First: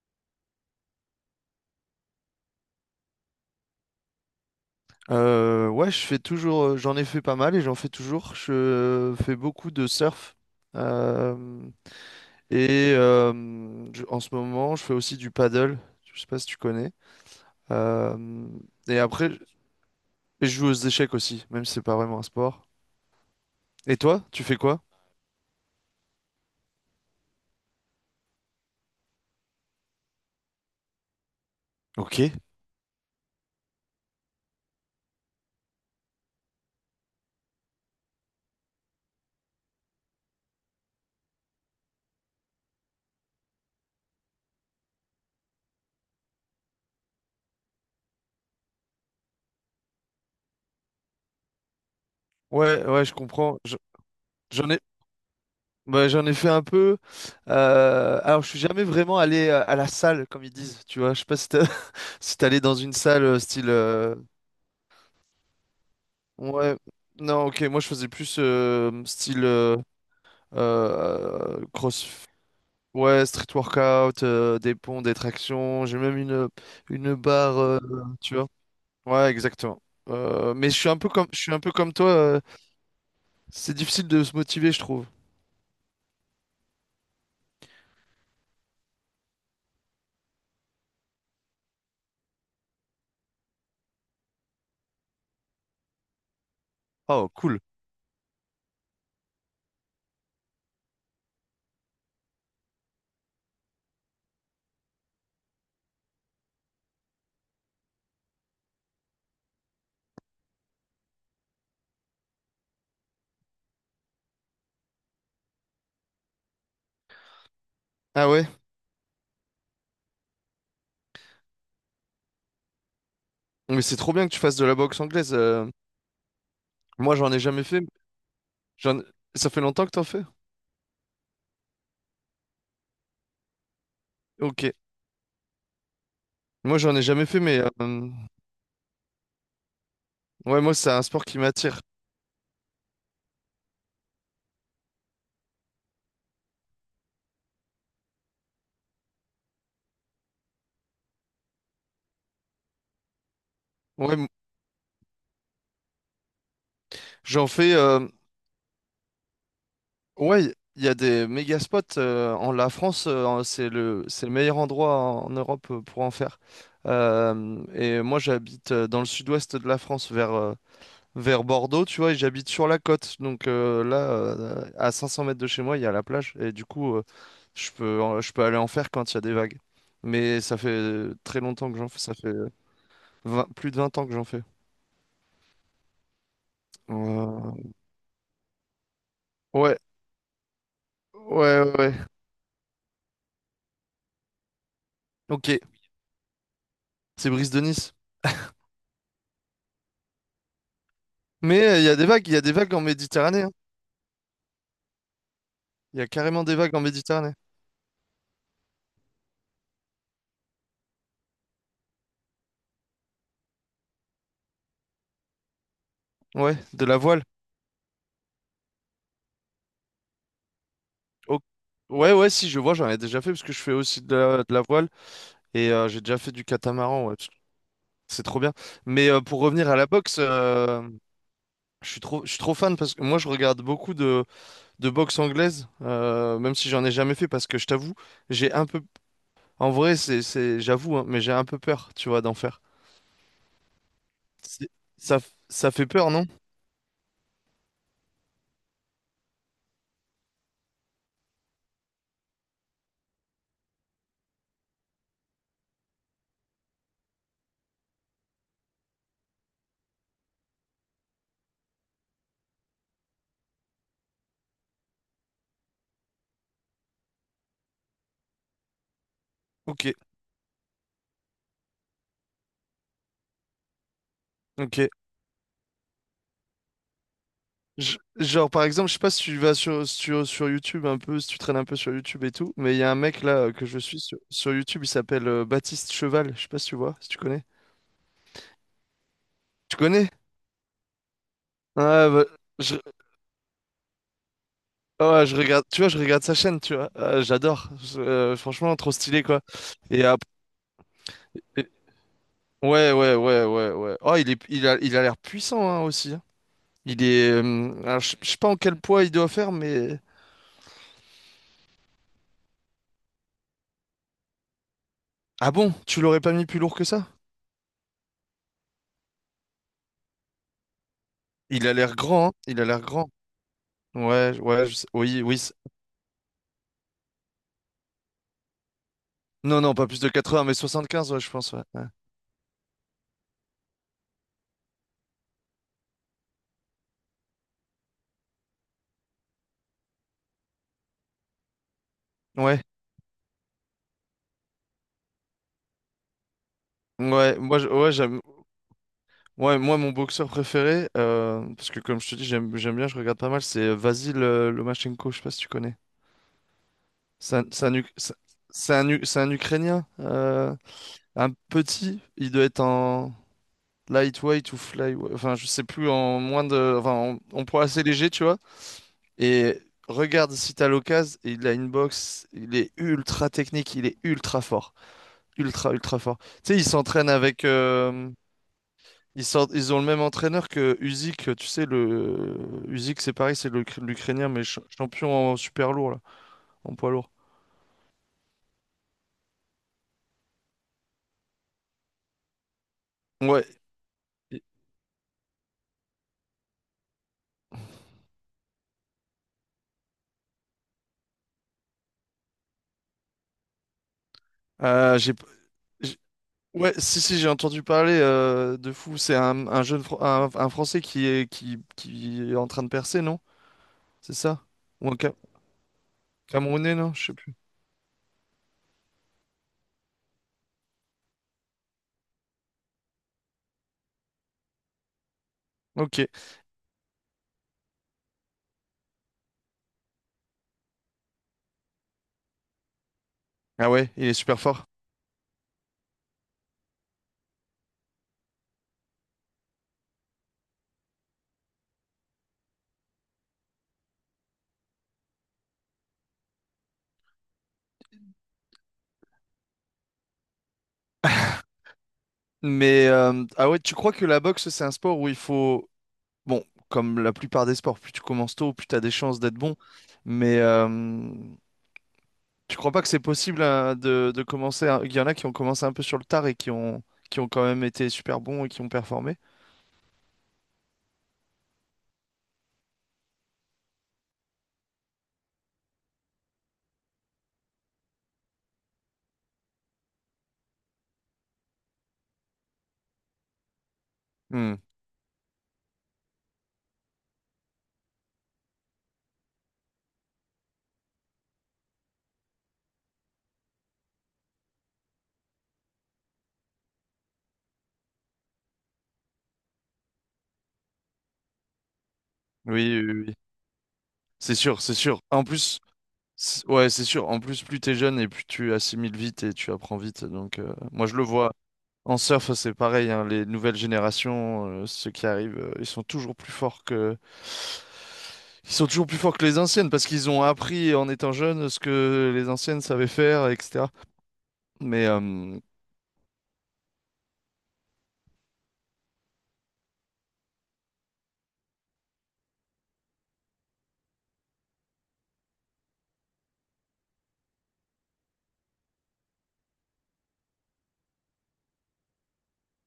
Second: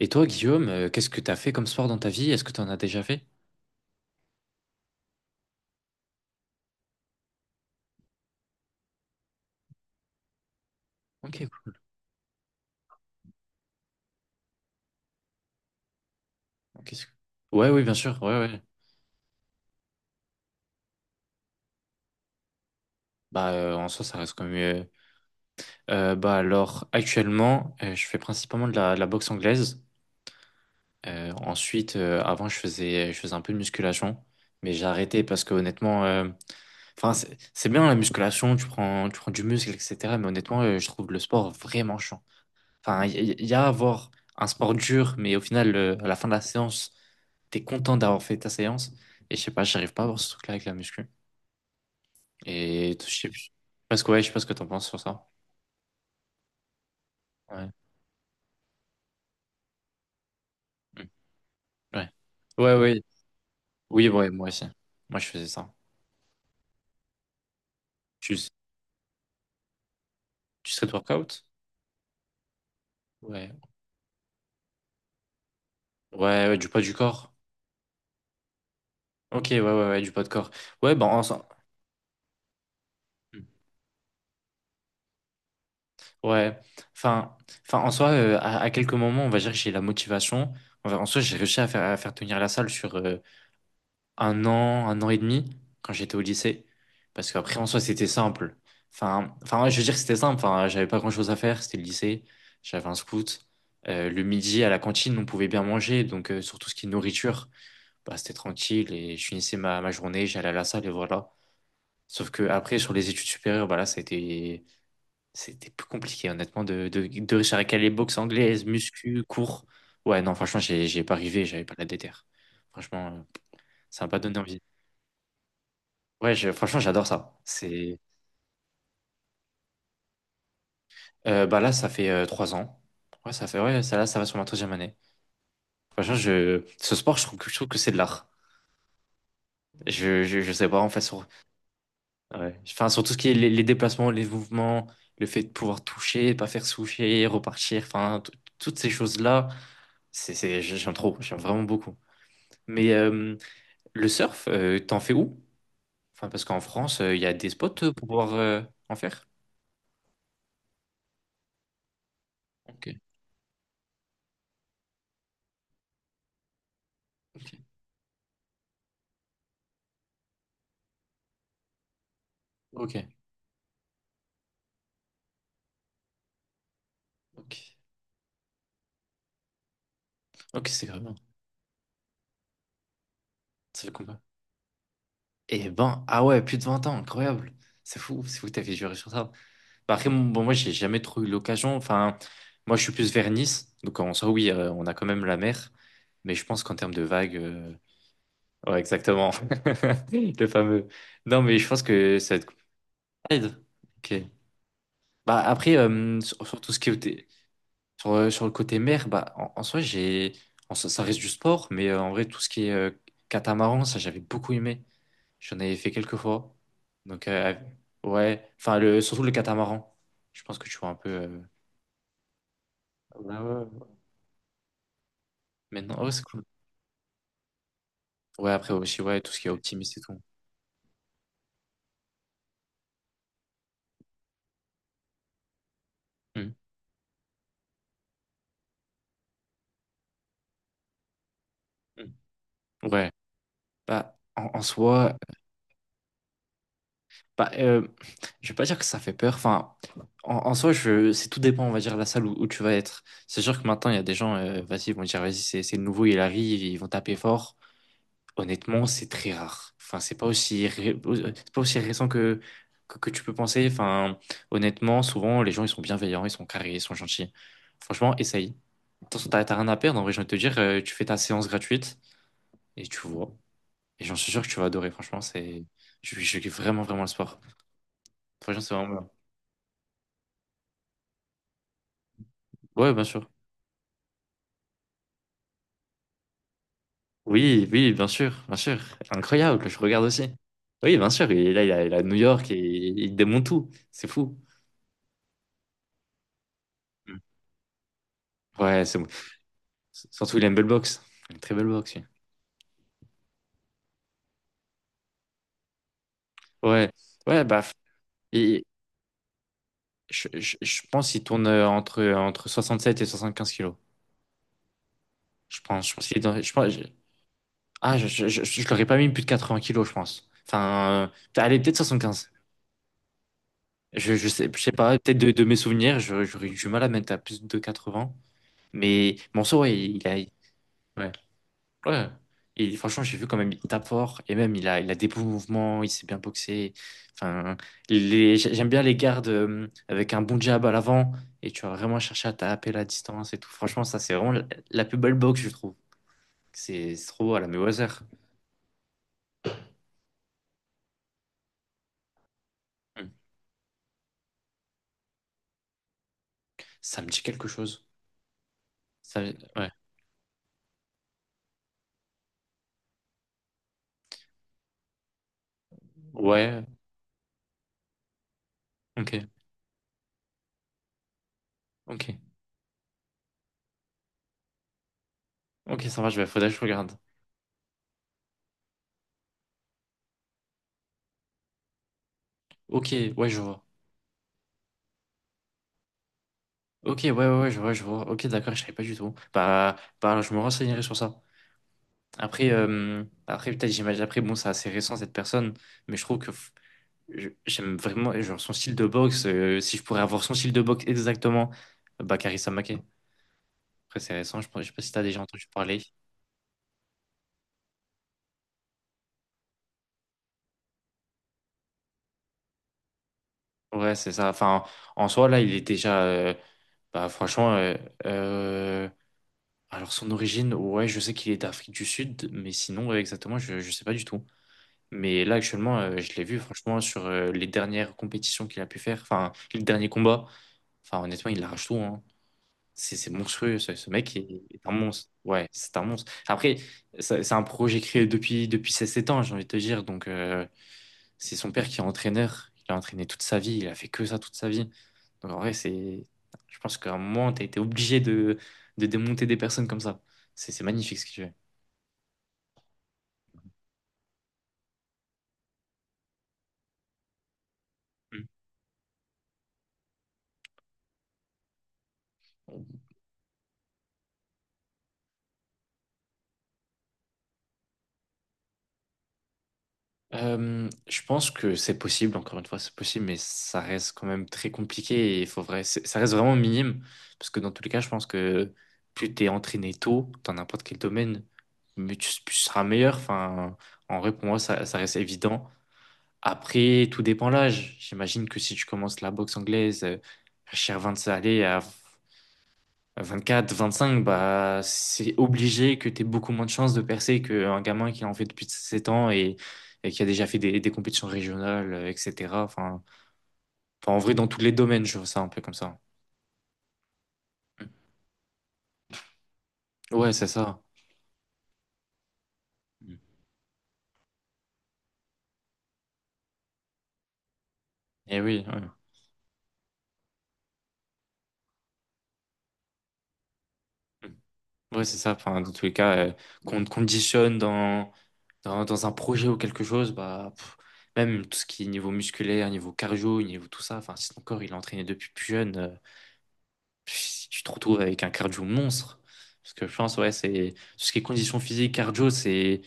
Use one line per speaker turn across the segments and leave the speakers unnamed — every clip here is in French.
Et toi, Guillaume, qu'est-ce que t'as fait comme sport dans ta vie? Est-ce que t'en as déjà fait?
Ouais, je fais toujours, j'en ai fait pas mal et j'en fais toujours. Je fais beaucoup de surf. Euh,
Ok, cool.
et euh, En ce moment, je fais aussi du paddle. Je sais pas si tu
Ok,
connais.
c'est- Ouais, oui, bien sûr. Ouais,
Euh,
ouais.
et après, et je joue aux échecs aussi, même si c'est pas vraiment un sport.
Bah, en
Et
soi, ça
toi,
reste quand
tu
même.
fais quoi?
Bah, alors, actuellement, je fais principalement de la boxe anglaise. Ensuite,
Ok.
avant, je faisais un peu de musculation, mais j'ai arrêté parce que honnêtement, enfin, c'est bien la musculation, tu prends du muscle, etc. Mais honnêtement, je trouve le sport vraiment chiant. Enfin, y a à avoir un sport dur, mais au final, à la fin de la séance, t'es content d'avoir fait ta séance. Et je sais pas, j'arrive pas à avoir ce truc-là avec la muscu.
Ouais,
Et
ouais, je comprends.
je sais pas ce que t'en
J'en ai,
penses sur ça.
j'en ai fait un peu.
Ouais.
Alors, je suis jamais vraiment allé à la salle, comme ils disent. Tu
Mm.
vois, je sais pas si
Ouais.
si t'es allé
Ouais,
dans une
ouais.
salle style.
Oui, ouais, moi aussi. Moi, je faisais ça.
Ouais. Non, ok, moi je faisais
Tu,
plus style
tu serais de workout?
cross, ouais, street
Ouais.
workout, des ponts, des tractions. J'ai même
Ouais, ouais, du poids du
une
corps.
barre, tu vois. Ouais,
Ok, ouais,
exactement.
ouais, ouais, du poids de corps.
Mais
Ouais, ben. En,
je
soi-
suis un peu comme toi.
mmh.
C'est difficile de se motiver, je trouve.
Ouais. Enfin, enfin, en soi, à quelques moments, on va dire que j'ai la motivation. En soi, j'ai réussi à faire tenir la salle sur un an et demi quand j'étais au lycée.
Oh,
Parce qu'après,
cool.
en soi, c'était simple. Enfin, ouais, je veux dire que c'était simple. Enfin, j'avais pas grand-chose à faire. C'était le lycée. J'avais un scout. Le midi, à la cantine, on pouvait bien manger. Donc, surtout ce qui est nourriture, bah, c'était tranquille. Et je finissais ma journée, j'allais à la salle et voilà. Sauf que après, sur les études supérieures, bah là, c'était plus compliqué, honnêtement, de récupérer les boxe
Ah ouais?
anglaise, muscu, cours. Ouais, non, franchement, j'ai pas arrivé. J'avais pas la déter. Franchement,
Mais c'est
ça m'a
trop
pas
bien que
donné
tu fasses
envie.
de la boxe anglaise.
Ouais, franchement, j'adore
Moi, j'en
ça.
ai jamais fait. J'en- Ça fait longtemps que t'en fais?
Bah là, ça fait 3 ans. Ouais, ça fait, ouais, ça là, ça va sur ma
Ok.
troisième année. Franchement,
Moi,
ce
j'en ai
sport, je
jamais
trouve
fait,
que, je
mais
trouve que c'est de l'art. Je
ouais,
sais
moi,
pas, en
c'est
fait,
un sport
sur,
qui m'attire.
ouais. Enfin, sur tout ce qui est les déplacements, les mouvements, le fait de pouvoir toucher, pas faire toucher, repartir, enfin, toutes ces choses-là, j'aime trop, j'aime vraiment beaucoup. Mais le
Ouais,
surf, t'en fais où? Enfin, parce qu'en France, il y a
j'en
des spots
fais.
pour pouvoir en faire.
Ouais, il y a des méga spots en la
Ok,
France, c'est le meilleur endroit en Europe pour en faire.
ok,
Et moi j'habite dans le sud-ouest de la France vers vers Bordeaux, tu vois, et j'habite sur la
ok,
côte. Donc là à 500 mètres de chez moi, il y a la plage et du coup
ok,
je peux aller en faire quand il y a des vagues. Mais ça
ok,
fait
c'est grave.
très longtemps que j'en fais, ça fait 20, plus de
Ça fait
20 ans que
combien?
j'en fais.
Et ben, ah ouais, plus de 20 ans, incroyable.
Euh,
C'est fou que t'avais juré sur ça.
Ouais,
Bah après, bon, bon, moi, j'ai jamais trop eu
ouais, ouais,
l'occasion.
ouais.
Enfin, moi, je suis plus vers Nice. Donc, en soi, oui, on a quand même la
OK,
mer. Mais je pense qu'en termes de
c'est
vagues.
Brise de Nice.
Ouais, exactement. Le fameux. Non, mais
Mais
je pense
il y a des
que
vagues, il
ça
y
va
a
être
des vagues en Méditerranée, hein.
compliqué. Ok. Bah, après,
Il y a carrément
sur,
des
sur tout
vagues
ce
en
qui est.
Méditerranée.
Sur le côté mer, bah, en soi, j'ai. En soi, ça reste du sport, mais en vrai, tout ce qui est catamaran, ça, j'avais beaucoup aimé. J'en avais fait quelques fois.
Ouais, de la voile.
Donc, ouais. Enfin, surtout le catamaran. Je pense que tu vois un peu.
Oh. Ouais, ouais, si, je vois, j'en ai déjà fait
Ouais,
parce que
ouais,
je fais
ouais.
aussi de de la voile et
Maintenant,
j'ai
ah ouais,
déjà
c'est
fait
cool.
du catamaran. Ouais, parce que c'est trop
Ouais,
bien.
après aussi,
Mais
ouais, tout ce
pour
qui est
revenir à la
optimiste et
boxe,
tout.
je suis trop fan parce que moi, je regarde beaucoup de boxe anglaise,
Mm.
même si j'en ai jamais fait parce que je t'avoue, j'ai un peu. En vrai, j'avoue, hein, mais j'ai un peu peur, tu
Mm.
vois, d'en faire.
Ouais. Bah, en
C'est-
soi,
Ça, Ça fait peur, non?
bah, je vais pas dire que ça fait peur. Enfin, en soi, c'est tout dépend, on va dire, de la salle où tu vas être. C'est sûr que maintenant, il y a des gens, vas-y, ils vont dire, vas-y, c'est le nouveau, il arrive, ils vont taper fort. Honnêtement, c'est très rare. Enfin, c'est pas aussi récent que, que tu peux penser. Enfin, honnêtement, souvent les gens ils sont bienveillants, ils sont carrés, ils sont gentils. Franchement, essaye. De toute façon, t'as rien à
Ok,
perdre. En vrai, j'ai envie de te dire, tu fais ta séance gratuite et tu vois. Et j'en suis sûr que tu vas
ok.
adorer. Franchement, je kiffe vraiment vraiment le sport.
Genre,
Franchement,
par
c'est vraiment
exemple, je sais
bien.
pas si tu vas sur YouTube un peu, si tu traînes un peu sur YouTube et tout, mais il y a
Ouais,
un
bien
mec
sûr.
là que je suis sur YouTube, il s'appelle Baptiste Cheval. Je sais pas si tu vois, si tu connais.
Oui, oui, bien sûr, bien sûr. Incroyable,
Tu
je regarde
connais?
aussi. Oui, bien sûr. Et là, il a
Ah,
New
bah,
York et
je,
il démonte tout. C'est fou.
ouais, je regarde, tu vois, je regarde sa chaîne, tu vois.
Mm.
J'adore. Franchement,
Ouais,
trop
c'est
stylé, quoi. Et, ap-
surtout, il a une belle boxe. Une très belle
et-
boxe, oui.
ouais, ouais, ouais, ouais, ouais. Oh, il a l'air puissant, hein, aussi. Hein.
Ouais, ouais, bah,
Alors, je sais pas en
et
quel poids il doit faire, mais.
je pense qu'il tourne entre 67 et 75 kilos.
Ah
Je
bon,
pense, je
tu
pense qu'il est.
l'aurais pas mis plus lourd que ça?
Je l'aurais pas mis plus de 80 kilos, je pense. Enfin, allez,
Il a
peut-être
l'air grand,
75.
hein. Il a l'air grand.
Je, je
Ouais,
sais, je
ouais,
sais pas, peut-être
oui,
de,
oui.
de mes souvenirs, j'aurais eu du mal à mettre à plus de 80. Mais, bon, ça,
Non, non,
ouais,
pas plus
il
de
a,
80, mais 75,
ouais.
ouais, je pense, ouais.
Ouais. Et franchement, j'ai vu quand même, il tape fort. Et même, il a des beaux mouvements, il sait bien boxer. Enfin, j'aime bien les gardes avec un bon jab à l'avant. Et tu vas vraiment chercher à
Ouais,
taper la distance et tout. Franchement, ça, c'est vraiment la plus belle boxe, je trouve. C'est
ouais,
trop
ouais,
à la
ouais,
Mayweather.
j'aime. Ouais, moi, mon boxeur préféré, parce que comme je te dis, j'aime bien, je
Hmm.
regarde pas mal, c'est Vasyl Lomachenko, je sais pas si tu connais.
Ça me dit
C'est un,
quelque
c'est un,
chose.
Uk- c'est
Ça,
c'est un
ouais.
Ukrainien, un petit, il doit être en lightweight ou flyweight, enfin, je sais plus, en moins
Ouais.
de, enfin, en poids assez léger, tu vois.
Ok.
Et regarde si t'as l'occasion, il a une
Ok.
boxe, il est ultra technique, il est ultra fort. Ultra,
Ok,
ultra
ça va,
fort.
je vais, faudrait
Tu
que
sais,
je
ils
regarde.
s'entraînent avec. Ils ont le même entraîneur que Usyk. Tu sais, le.
Ok,
Usyk, c'est
ouais,
pareil,
je vois.
l'Ukrainien, mais champion en super lourd, là, en poids
Ok,
lourd.
ouais, ouais, ouais, je vois, je vois. Ok, d'accord, je savais pas du tout. Bah, bah, je me renseignerai sur ça. Après,
Ouais.
après peut-être j'imagine, après, bon, c'est assez récent cette personne, mais je trouve que j'aime vraiment genre, son style de boxe. Si je pourrais avoir son style de boxe exactement, bah, Karissa Maké. Après, c'est récent, je ne sais pas si
Euh,
t'as
j'ai,
déjà entendu parler.
j'ai- ouais, si, si, j'ai entendu parler de fou. Un jeune, un Français qui est en train de percer, non?
Ouais, c'est
C'est
ça.
ça?
Enfin,
Ou un
en soi, là, il est déjà.
Camerounais, non? Je
Bah,
sais plus.
franchement, euh, alors son origine, ouais, je sais qu'il est d'Afrique du Sud, mais sinon, ouais, exactement, je ne sais pas du tout. Mais là, actuellement,
Ok.
je l'ai vu, franchement, sur les dernières compétitions qu'il a pu faire, enfin, les derniers combats. Enfin, honnêtement, il arrache tout. Hein. C'est monstrueux,
Ah
ce
ouais, il
mec
est
est,
super fort.
est un monstre. Ouais, c'est un monstre. Après, c'est un projet créé depuis ses 7 ans, j'ai envie de te dire. Donc, c'est son père qui est entraîneur. Il a entraîné toute sa vie, il a fait que ça toute sa vie. Donc, en vrai, je pense qu'à un moment, tu as été obligé de démonter des personnes comme ça. C'est magnifique ce qu'il fait.
Mais ah ouais, tu crois que la boxe, c'est un sport où il faut. Bon, comme la plupart des sports, plus tu commences tôt, plus tu as des chances d'être bon. Mais tu crois
Mm.
pas que c'est possible de commencer. Il y en a qui ont commencé un peu sur le tard qui ont quand même été super bons et qui ont performé.
Je pense que c'est possible, encore une fois, c'est possible, mais ça reste quand même très compliqué et il faut vrai, ça reste vraiment minime. Parce que dans tous les cas, je pense que plus t'es entraîné tôt dans n'importe quel domaine, mais tu seras meilleur. Enfin, en vrai, pour moi,
Hmm.
ça reste évident. Après, tout dépend de l'âge. J'imagine que si tu commences la boxe anglaise, à cher 20, allez, à 24, 25, bah, c'est obligé que tu aies beaucoup moins de chances de percer qu'un gamin qui en fait depuis 7 ans et qui a déjà fait des compétitions régionales, etc.
Oui,
Enfin,
oui, oui.
enfin, en vrai, dans
C'est
tous les
sûr, c'est
domaines, je
sûr.
vois ça
En
un peu comme
plus,
ça.
ouais, c'est sûr. En plus, plus t'es jeune et plus tu assimiles vite et tu apprends vite.
Ouais, c'est
Donc,
ça.
moi, je le vois. En surf, c'est pareil,
Mm.
hein, les nouvelles générations, ceux qui arrivent, ils sont toujours plus forts que…
Et oui,
Ils
ouais.
sont toujours plus forts que les anciennes parce qu'ils ont appris en étant jeunes ce que les anciennes savaient faire, etc.
Mm. Ouais,
Mais
c'est ça. Enfin, dans tous les cas, qu'on te conditionne dans un projet ou quelque chose, bah, pff, même tout ce qui est niveau musculaire, niveau cardio, niveau tout ça, enfin, si ton corps il est entraîné depuis plus jeune. Si tu te retrouves avec un cardio monstre. Parce que je pense, ouais, c'est tout ce qui est condition physique, cardio, c'est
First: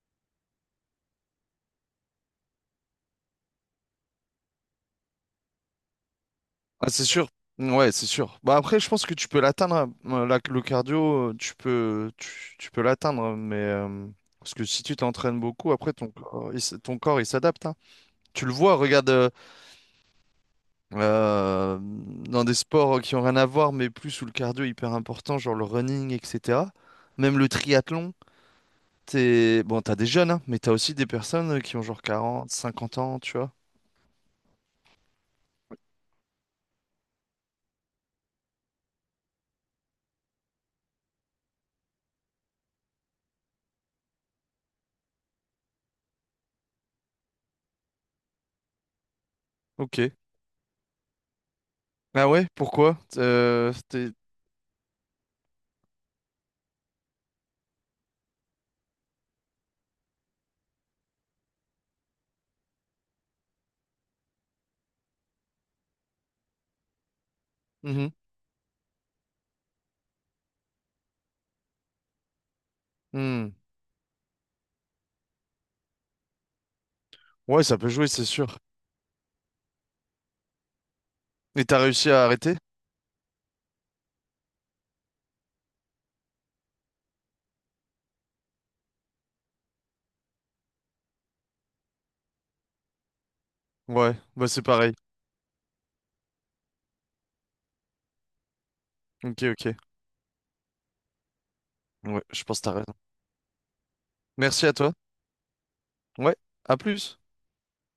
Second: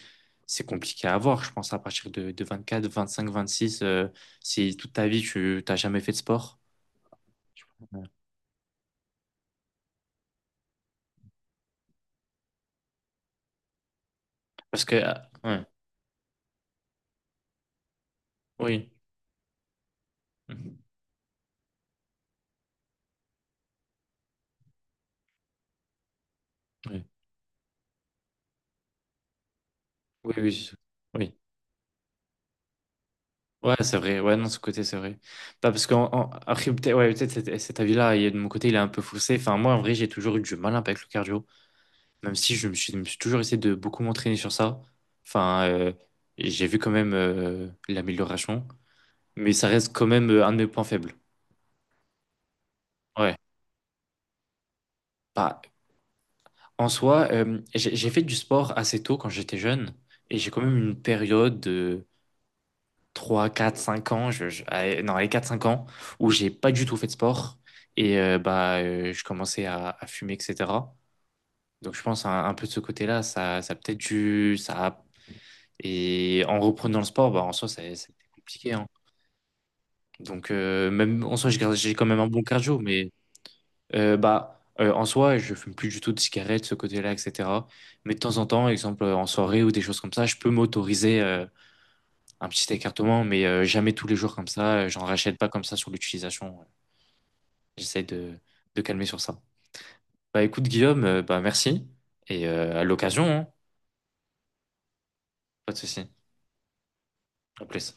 c'est compliqué à avoir. Je pense à partir de 24, 25, 26, si toute ta vie tu t'as jamais fait de sport.
ah, c'est sûr, ouais, c'est sûr. Bah après, je pense que tu peux l'atteindre, hein. Le cardio, tu peux l'atteindre, mais parce que si
Parce que,
tu
ah,
t'entraînes
ouais,
beaucoup, après ton corps, il s'adapte, hein. Tu le vois,
oui,
regarde.
mhm,
Dans des sports qui ont rien à voir, mais plus où le cardio est hyper important, genre le running, etc.
oui,
Même le triathlon, t'es… Bon, t'as des jeunes,
oui,
hein, mais
oui,
t'as aussi des
oui.
personnes qui ont genre 40, 50 ans, tu vois.
Ouais, c'est vrai. Ouais, non, ce côté, c'est vrai. Bah, parce que, après, peut-être, ouais, peut-être cet avis-là, de mon côté, il est un peu faussé. Enfin, moi, en vrai, j'ai toujours eu du mal avec le cardio. Même si je me suis toujours essayé de beaucoup m'entraîner sur ça. Enfin, j'ai vu quand même l'amélioration, mais ça reste
Ok.
quand même un de mes points faibles.
Ah ouais, pourquoi?
Ouais. Bah, en soi, j'ai fait du sport assez tôt quand j'étais jeune, et j'ai quand même une période de 3, 4, 5 ans, allez, non, les 4-5 ans, où j'ai pas du tout fait de sport,
Mhm.
et je commençais à fumer, etc. Donc je pense un peu de ce côté-là,
Hmm.
ça a peut-être dû. Ça a Et en reprenant le sport, bah, en
Ouais,
soi, ça,
ça peut
ça
jouer,
a
c'est
été
sûr.
compliqué. Hein. Donc, même en soi,
Et t'as
j'ai quand
réussi
même
à
un bon
arrêter?
cardio, mais en soi, je fume plus du tout de cigarettes, ce côté-là, etc. Mais de temps en temps, exemple en soirée ou des choses comme ça, je peux m'autoriser un petit écartement, mais jamais tous les
Ouais,
jours comme
bah c'est
ça.
pareil.
J'en rachète pas comme ça sur l'utilisation, ouais. J'essaie de calmer sur ça.
Ok, ok.
Bah, écoute, Guillaume, bah, merci.
Ouais, je
Et
pense que t'as
à
raison.
l'occasion, hein,
Merci à toi.
pas de souci.
Ouais, à plus.
À plus.